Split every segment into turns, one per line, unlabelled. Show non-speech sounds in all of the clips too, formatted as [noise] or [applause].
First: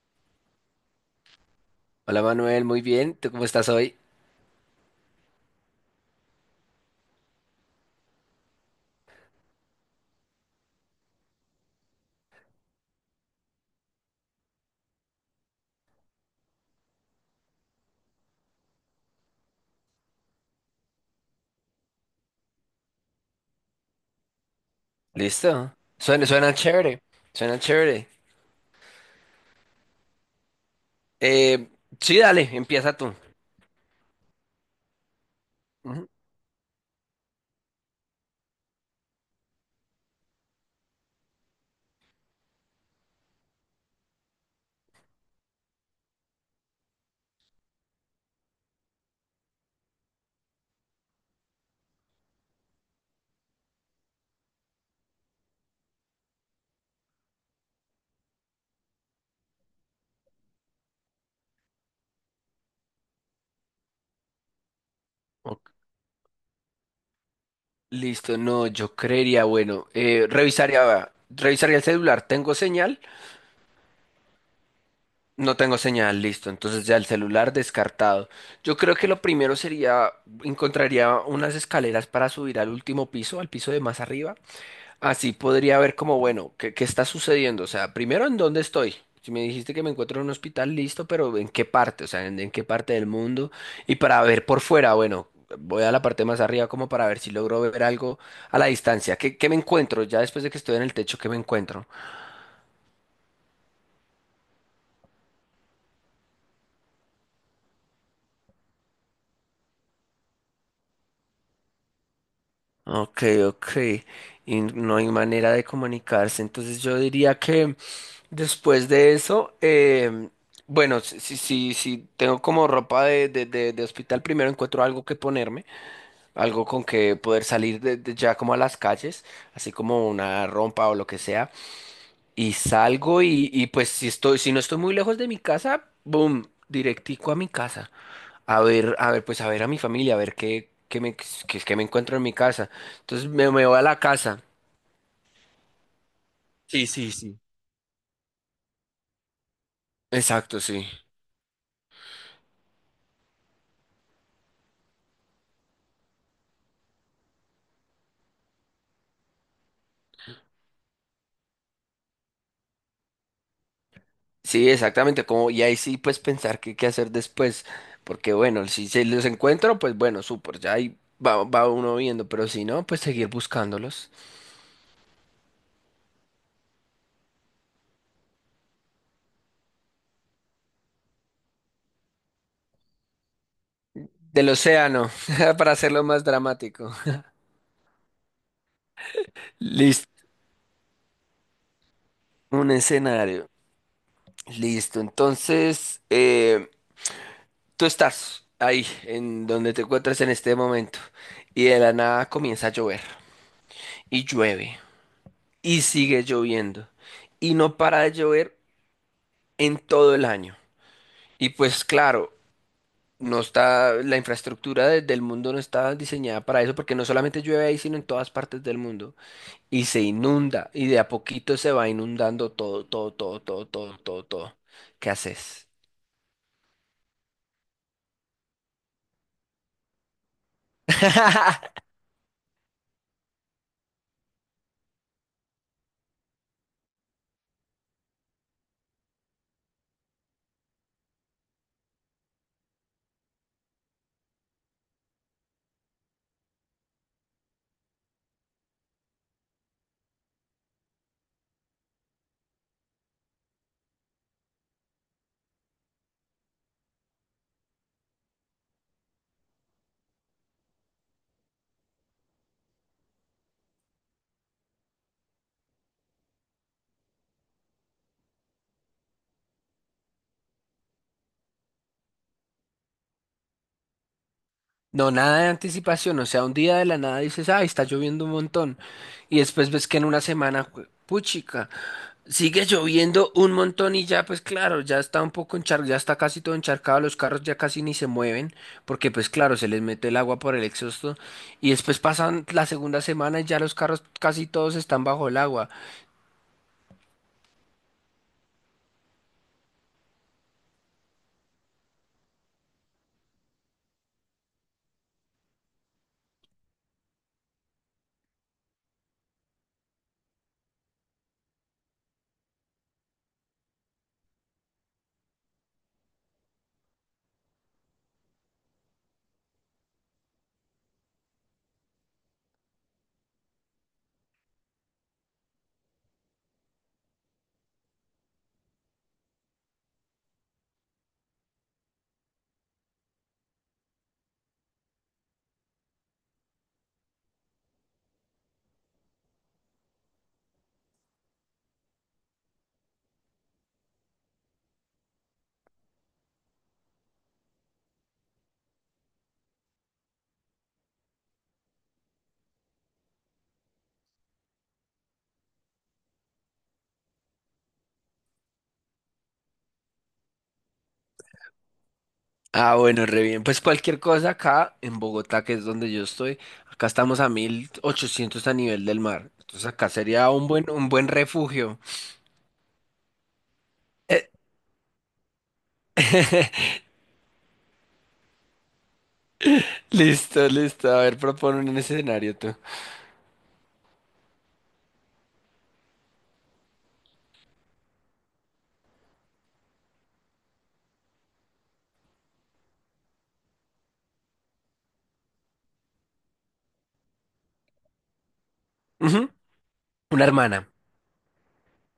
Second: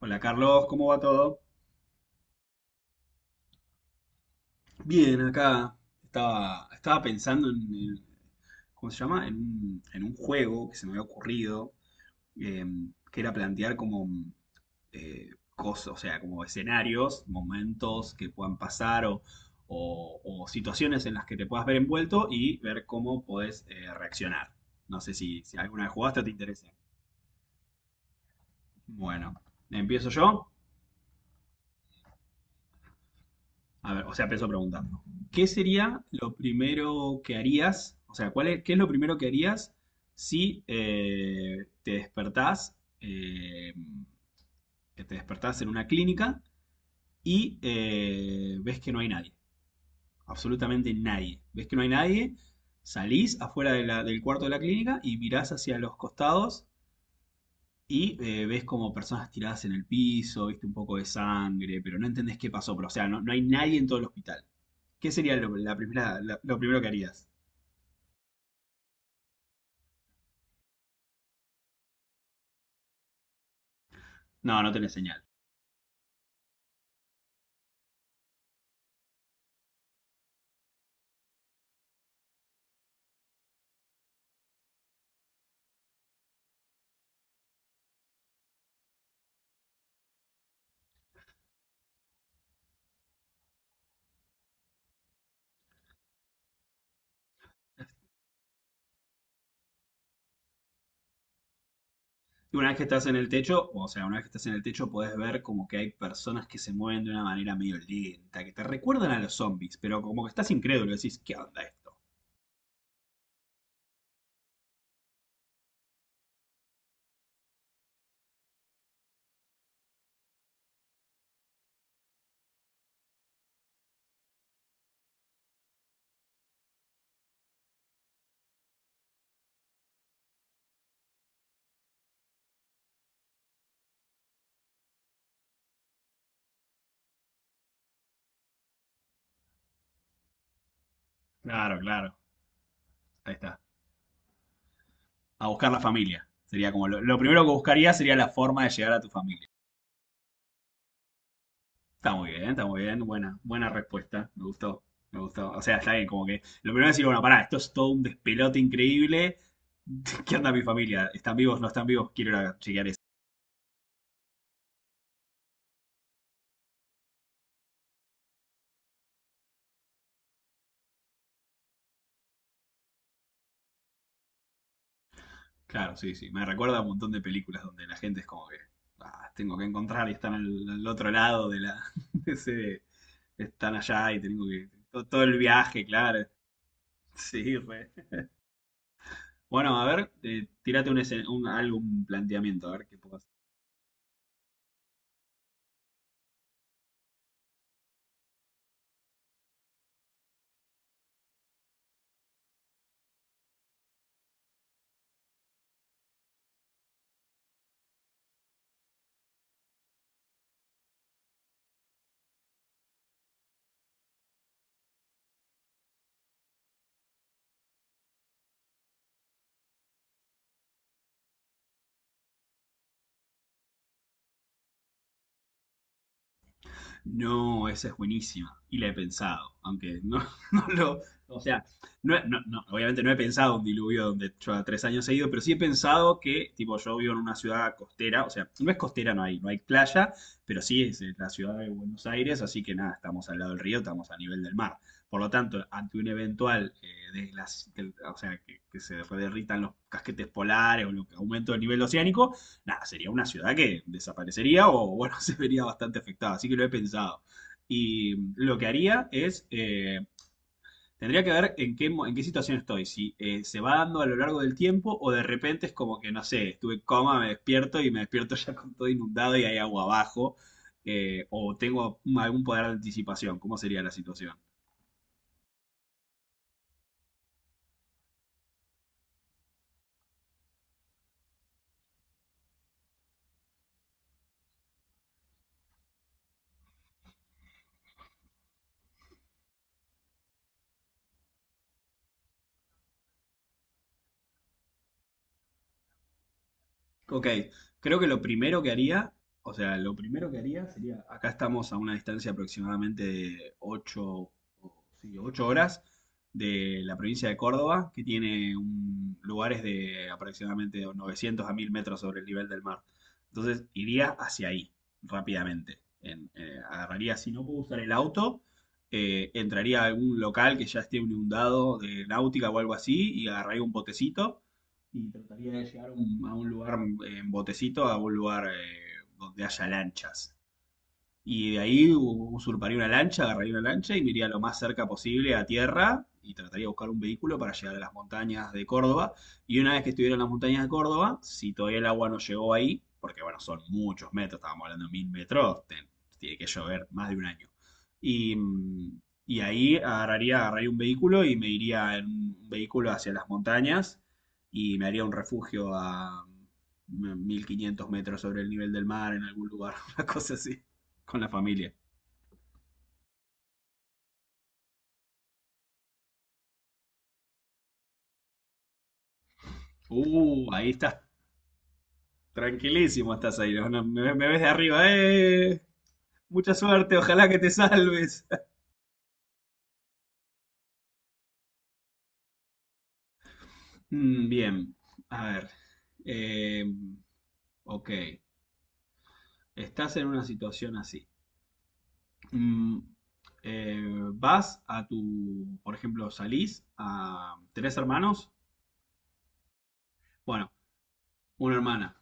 Hola Carlos, ¿cómo va todo?
Hola Manuel, muy bien. ¿Tú cómo estás hoy?
Bien, acá estaba pensando en ¿cómo se llama? En un juego que se me había ocurrido, eh, que era plantear como eh, cosas, o sea, como escenarios, momentos que puedan pasar o situaciones en las que te puedas ver envuelto y ver cómo podés reaccionar. No sé si
¿Listo?
alguna vez jugaste o
Suena,
te
suena
interesa.
chévere. Suena chévere.
Bueno, empiezo yo.
Eh, sí, dale, empieza tú.
A ver, o sea, empiezo preguntando. ¿Qué sería
Ujú.
lo primero que harías? O sea, ¿cuál es, qué es lo primero que harías si te despertás, eh, que te despertás en una clínica y ves que no hay nadie? Absolutamente nadie. Ves que no hay nadie, salís afuera de del cuarto de la clínica y mirás hacia los costados y ves como personas tiradas en el piso, viste un poco de sangre, pero no entendés qué pasó. Pero, o sea, no, no hay nadie en todo el hospital. ¿Qué sería
Ok.
la primera, lo primero que harías?
Listo, no, yo creería, bueno, revisaría el celular. ¿Tengo señal?
No, no tenés señal.
No tengo señal, listo. Entonces ya el celular descartado. Yo creo que lo primero sería, encontraría unas escaleras para subir al último piso, al piso de más arriba. Así podría ver como, bueno, ¿qué está sucediendo? O sea, primero, ¿en dónde estoy? Si me dijiste que me encuentro en un hospital, listo, pero ¿en qué parte? O sea, ¿en qué parte del mundo? Y para ver por fuera, bueno, voy a la parte más arriba como para ver si logro ver algo a la distancia. ¿Qué me encuentro? Ya después de que estoy en el techo, ¿qué me encuentro?
Y una vez que estás en el techo, o sea, una vez que estás en el techo, podés ver como que hay personas que se mueven de una manera medio lenta, que te recuerdan a los zombies, pero como que estás incrédulo, decís, ¿qué onda esto?
Ok, ok. Y no hay manera de comunicarse. Entonces yo diría que después de eso, bueno, si tengo como ropa de hospital, primero encuentro algo que ponerme, algo con que poder salir de ya como a las calles, así como una rompa o lo que sea. Y salgo y pues si estoy, si no estoy muy lejos de mi casa, boom, directico a mi casa. A ver, pues a ver a mi familia, a ver qué, qué me, qué, qué
Claro,
me
claro,
encuentro en mi casa. Entonces
ahí
me,
está.
me voy a la casa.
A buscar la familia. Sería como
Sí, sí,
lo
sí.
primero que buscaría sería la forma de llegar a tu familia.
Exacto, sí.
Está muy bien, está muy bien. Buena, buena respuesta. Me gustó, me gustó. O sea, está bien, como que lo primero es decir, bueno, pará, esto es todo un despelote increíble. [laughs] ¿Qué onda mi familia? ¿Están vivos? ¿No están vivos? Quiero ir a chequear eso.
Sí, exactamente, como, y ahí sí pues pensar qué hacer después, porque bueno, si se los encuentro, pues bueno, súper, ya ahí va uno viendo, pero si no, pues seguir buscándolos.
Claro, sí, sí. Me recuerda a un montón de películas donde la gente es como que, ah, tengo que encontrar y están al otro lado de la, [laughs] de ese, están allá y tengo
Del
que, todo,
océano,
todo el
[laughs] para
viaje,
hacerlo
claro.
más dramático.
[laughs] Sí, re. Bueno, a ver,
Listo,
tírate algún planteamiento, a
un
ver qué puedo
escenario. Listo, entonces, tú estás ahí, en donde te encuentras en este momento, y de la nada comienza a llover, y llueve, y sigue lloviendo, y no para de llover en todo el año. Y pues claro, no está, la infraestructura del mundo no está diseñada para eso, porque no solamente llueve ahí, sino en todas partes del mundo, y se inunda, y de a poquito se va inundando todo, todo, todo, todo, todo, todo, todo. ¿Qué haces?
no, esa es buenísima. Y la he pensado, aunque no, [laughs] no lo... O sea,
[laughs]
no, no, no, obviamente no he pensado un diluvio donde yo a 3 años he ido, pero sí he pensado que, tipo, yo vivo en una ciudad costera, o sea, no es costera, no hay, no hay playa, pero sí es la ciudad de Buenos Aires, así que nada, estamos al lado del río, estamos a nivel del mar. Por lo tanto, ante un eventual, de o sea, que se derritan los casquetes polares o lo que aumento del nivel oceánico, nada, sería una ciudad que desaparecería o, bueno, [laughs] se vería bastante afectada. Así que lo he pensado. Y lo que haría es, tendría que ver en qué, en qué situación estoy, si se va dando a lo largo del tiempo o de repente es como que, no sé, estuve en coma, me despierto y me despierto [laughs] ya con todo inundado y hay agua abajo, o tengo algún poder de anticipación, ¿cómo sería la situación?
No, nada de anticipación, o sea, un día de la nada dices, ay, está lloviendo un montón, y después ves que en una semana, puchica, sigue lloviendo un montón y ya, pues claro, ya está un poco encharcado, ya está casi todo encharcado, los carros ya casi ni se mueven, porque pues claro, se les mete el agua por el exhausto, y después pasan la segunda semana y ya los carros casi todos están bajo el agua.
Ok, creo que lo primero que haría, o sea, lo primero que haría sería, acá estamos a una distancia aproximadamente de 8 horas de la provincia de Córdoba, que tiene un- lugares de aproximadamente 900 a 1000 metros sobre el nivel del mar. Entonces iría hacia ahí rápidamente. Agarraría, si no puedo usar el auto, entraría a algún local que ya esté inundado de náutica o algo así y agarraría un botecito y trataría de llegar a a un lugar en botecito, a un lugar donde haya lanchas. Y de ahí usurparía una lancha, agarraría una lancha y me iría lo más cerca posible a tierra y trataría de buscar un vehículo para llegar a las montañas de Córdoba. Y una vez que estuviera en las montañas de Córdoba, si todavía el agua no llegó ahí, porque bueno, son muchos metros, estábamos hablando de 1000 metros, tiene que llover más de un año. Y, mm, y ahí agarraría, agarraría un vehículo y me iría en un vehículo hacia las montañas y me haría un refugio a 1500 metros sobre el nivel del mar en algún lugar, [laughs] una cosa así. Con la familia.
Ah, bueno, re bien. Pues cualquier cosa acá en Bogotá, que es donde yo estoy, acá estamos a 1.800 a nivel del mar. Entonces acá sería un
Ahí
buen, un
estás.
buen refugio.
Tranquilísimo estás ahí. ¿No? No, me
Eh,
ves de arriba. ¡Eh! Mucha
[laughs]
suerte, ojalá que te salves. [laughs]
Listo, listo. A ver, propone un escenario tú.
Mm, bien, a ver. Eh, ok, estás en una situación así. Mm, eh, vas a tu, por ejemplo, salís a tres hermanos.
Ujú. Una
Bueno,
hermana.
una hermana.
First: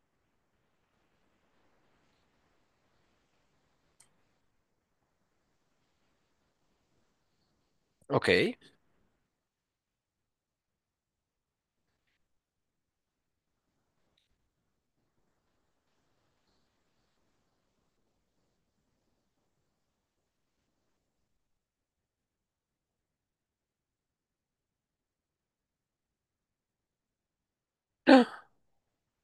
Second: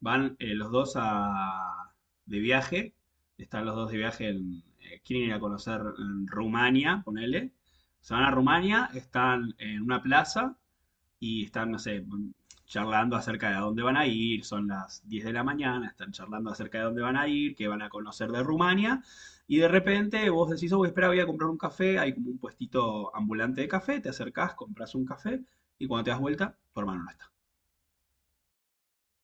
Van los dos a, de viaje, están los dos de viaje, en, quieren ir a conocer en Rumania, ponele. Se van
Ok.
a Rumania, están en una plaza y están, no sé, charlando acerca de a dónde van a ir, son las 10 de la mañana, están charlando acerca de dónde van a ir, qué van a conocer de Rumania, y de repente vos decís, oh, espera, voy a comprar un café, hay como un puestito ambulante de café, te acercás, compras un café, y cuando te das vuelta, tu hermano no está.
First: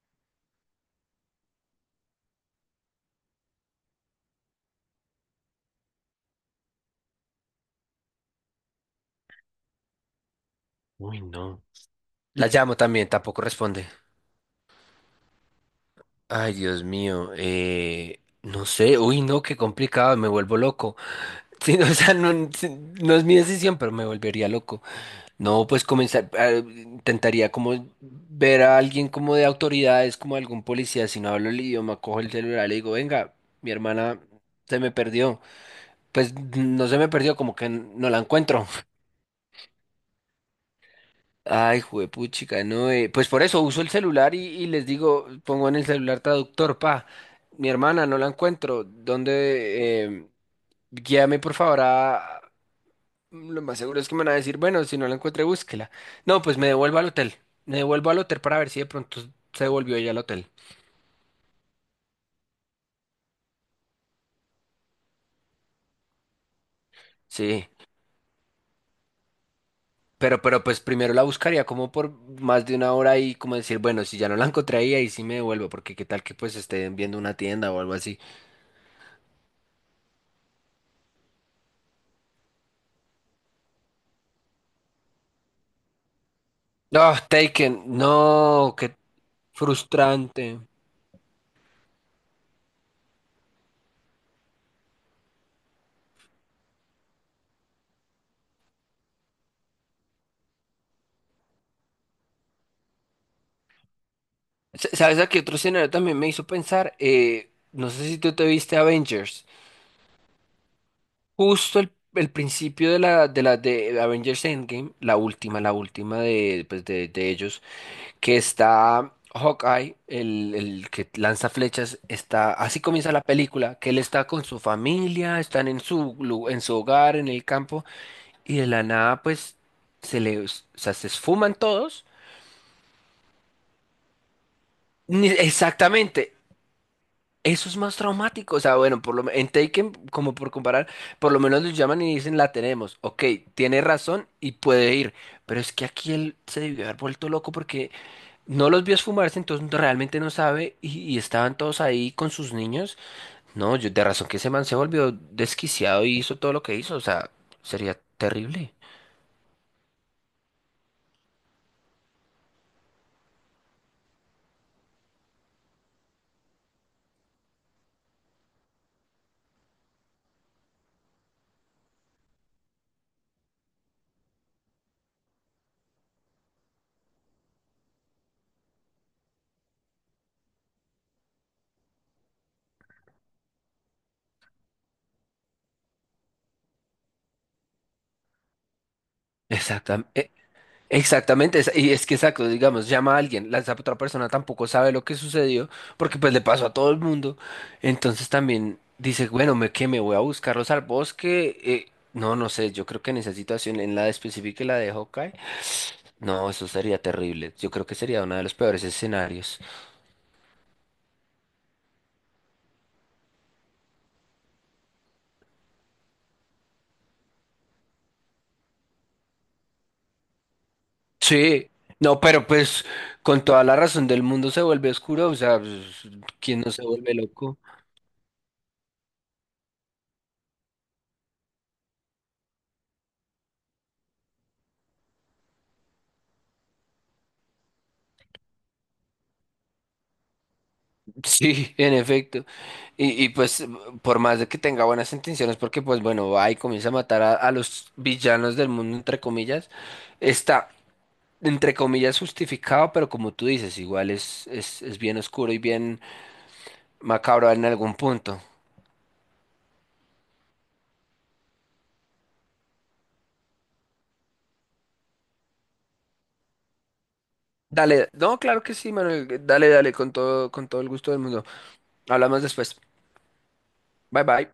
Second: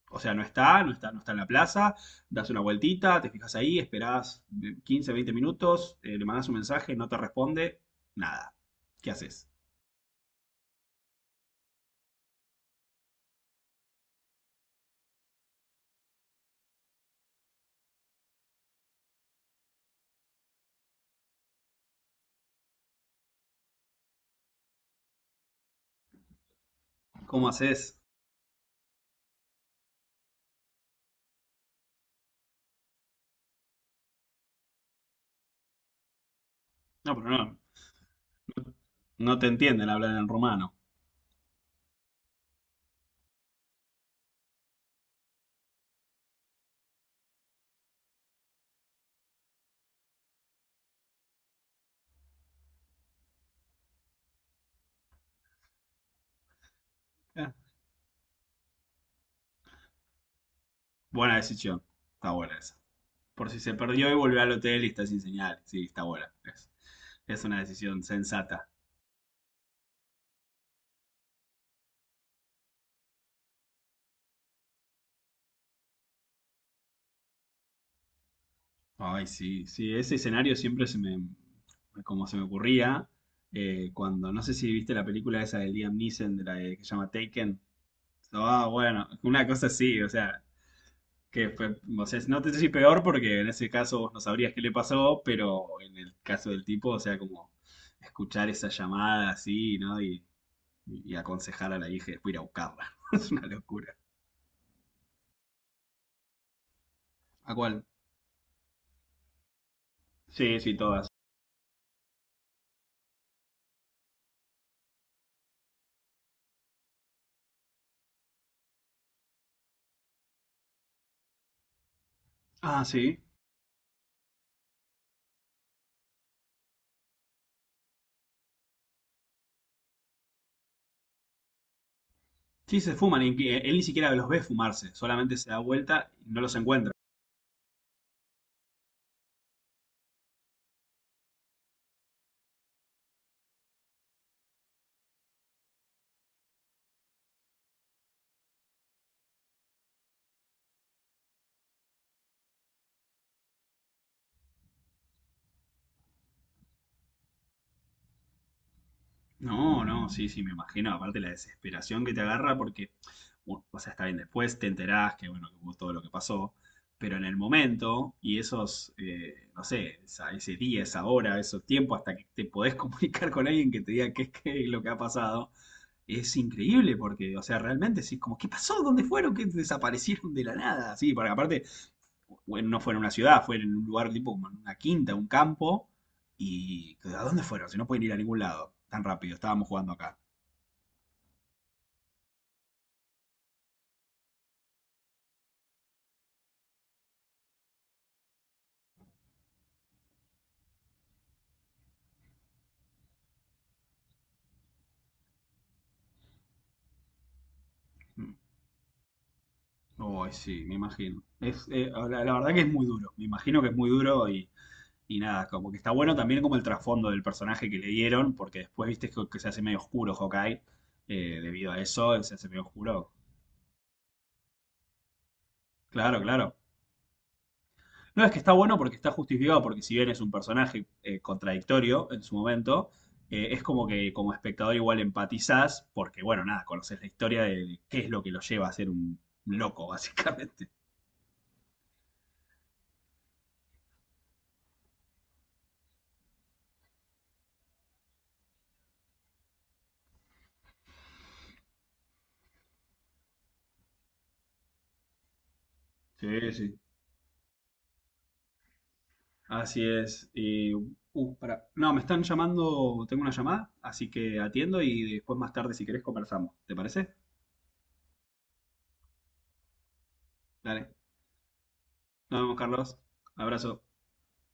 O sea, no está, no está, no está en la plaza, das una vueltita, te fijas ahí, esperás 15, 20 minutos, le mandás un mensaje, no te responde, nada. ¿Qué haces?
Uy, no. La llamo también, tampoco responde. Ay, Dios mío. No sé. Uy, no, qué complicado. Me vuelvo loco. [laughs] Sí, o sea, no, sí, no es mi decisión, pero me volvería loco. No, pues comenzar, ah,
¿Cómo
intentaría como
haces?
ver a alguien como de autoridades, como algún policía, si no hablo el idioma, cojo el celular y le digo, venga, mi hermana se me perdió. Pues no se me
No, pero
perdió, como
no,
que no la encuentro.
no te entienden hablar en rumano.
Ay, juepuchica, no, pues por eso uso el celular y les digo, pongo en el celular traductor, pa, mi hermana no la encuentro, ¿dónde? Guíame por favor a, lo más seguro es que me van a decir, bueno, si no la encuentre, búsquela. No, pues me devuelvo al hotel.
Eh,
Me devuelvo al hotel para ver si de pronto se devolvió ella al hotel.
buena decisión, está buena esa. Por si se perdió y volvió al hotel y está sin señal, sí, está buena. Es una
Sí.
decisión sensata.
Pero pues primero la buscaría como por más de 1 hora y como decir, bueno, si ya no la encontré ahí, ahí sí me devuelvo, porque qué tal que pues estén viendo una tienda o algo así.
Ay, sí, sí, ese escenario siempre se me, como se me ocurría, cuando, no sé si viste la película esa de Liam Neeson, de que se llama
No,
Taken.
Taken,
Ah,
no, qué
bueno, una cosa así, o sea,
frustrante.
que fue, o sea, no te sé si peor porque en ese caso vos no sabrías qué le pasó, pero en el caso del tipo, o sea, como escuchar esa llamada así, ¿no? Y aconsejar a la hija y después ir a buscarla. [laughs] Es una locura.
¿Sabes a qué otro escenario también me hizo pensar?
¿A cuál?
No sé si tú te viste Avengers.
Sí, sí, todas.
Justo el principio de la de Avengers Endgame, la última de, de ellos, que está Hawkeye, el que lanza flechas, está, así
Ah,
comienza
sí.
la película, que él está con su familia, están en su hogar, en el campo, y de la nada, pues, o sea, se esfuman todos.
Sí, se fuman, y que él ni siquiera los ve fumarse, solamente se da vuelta y
Exactamente.
no los encuentra.
Eso es más traumático, o sea, bueno, en Taken, como por comparar, por lo menos le llaman y dicen la tenemos, ok, tiene razón y puede ir, pero es que aquí él se debió haber vuelto loco porque no los vio esfumarse, entonces realmente no sabe y estaban todos ahí con sus niños, no, yo de razón que ese man se volvió desquiciado y hizo todo lo que hizo, o sea, sería terrible.
No, no, sí, sí, me imagino. Aparte la desesperación que te agarra porque, bueno, o sea, está bien, después te enterás que, bueno, que hubo todo lo que pasó, pero en el momento y esos, no sé, ese día, esa hora, esos tiempos hasta que te podés [laughs] comunicar con alguien que te diga qué, qué es lo que ha pasado, es increíble porque, o sea, realmente sí, como, ¿qué pasó? ¿Dónde fueron? ¿Qué desaparecieron de la nada? Sí, porque aparte, bueno, no fue en una ciudad, fue en un lugar tipo como en una quinta, un campo. ¿Y a dónde fueron? Si no pueden ir a ningún lado tan rápido, estábamos jugando acá.
Exactamente. Exactamente, y es que exacto, digamos, llama a alguien, la esa otra persona tampoco sabe lo que sucedió, porque pues le pasó a todo el mundo, entonces también dice, bueno, que me voy a buscarlos al bosque, no, no sé, yo creo que en esa situación, en la específica y la de Hawkeye, no, eso sería terrible, yo creo que sería uno de los peores escenarios.
Oh, sí, me imagino. Es, la, la verdad que es muy duro. Me imagino que es muy duro y nada, como que está bueno también como el trasfondo del personaje que le dieron, porque después viste que se hace medio oscuro Hawkeye
Sí,
debido a
no,
eso, se hace
pero
medio
pues
oscuro.
con toda la razón del mundo se vuelve oscuro, o sea, pues,
Claro, claro.
¿quién no se vuelve loco?
No, es que está bueno porque está justificado, porque si bien es un personaje contradictorio en su momento, es como que como espectador igual empatizás, porque bueno, nada, conoces la historia de qué es lo que lo lleva a ser un loco, [laughs] básicamente.
[laughs] Sí, en efecto. Y pues por más de que tenga buenas intenciones, porque pues bueno, va y comienza a matar a los villanos del mundo, entre comillas, está, entre comillas, justificado, pero como tú dices, igual es bien oscuro y bien
Sí, sí.
macabro en algún punto.
Así es. Y, pará. No, me están llamando, tengo una llamada, así que atiendo y después más tarde si querés conversamos. ¿Te parece?
Dale, no, claro que sí, Manuel, dale, dale, con todo
Dale.
el gusto del mundo.
Nos
Hablamos
vemos,
después.
Carlos. Abrazo.
Bye bye.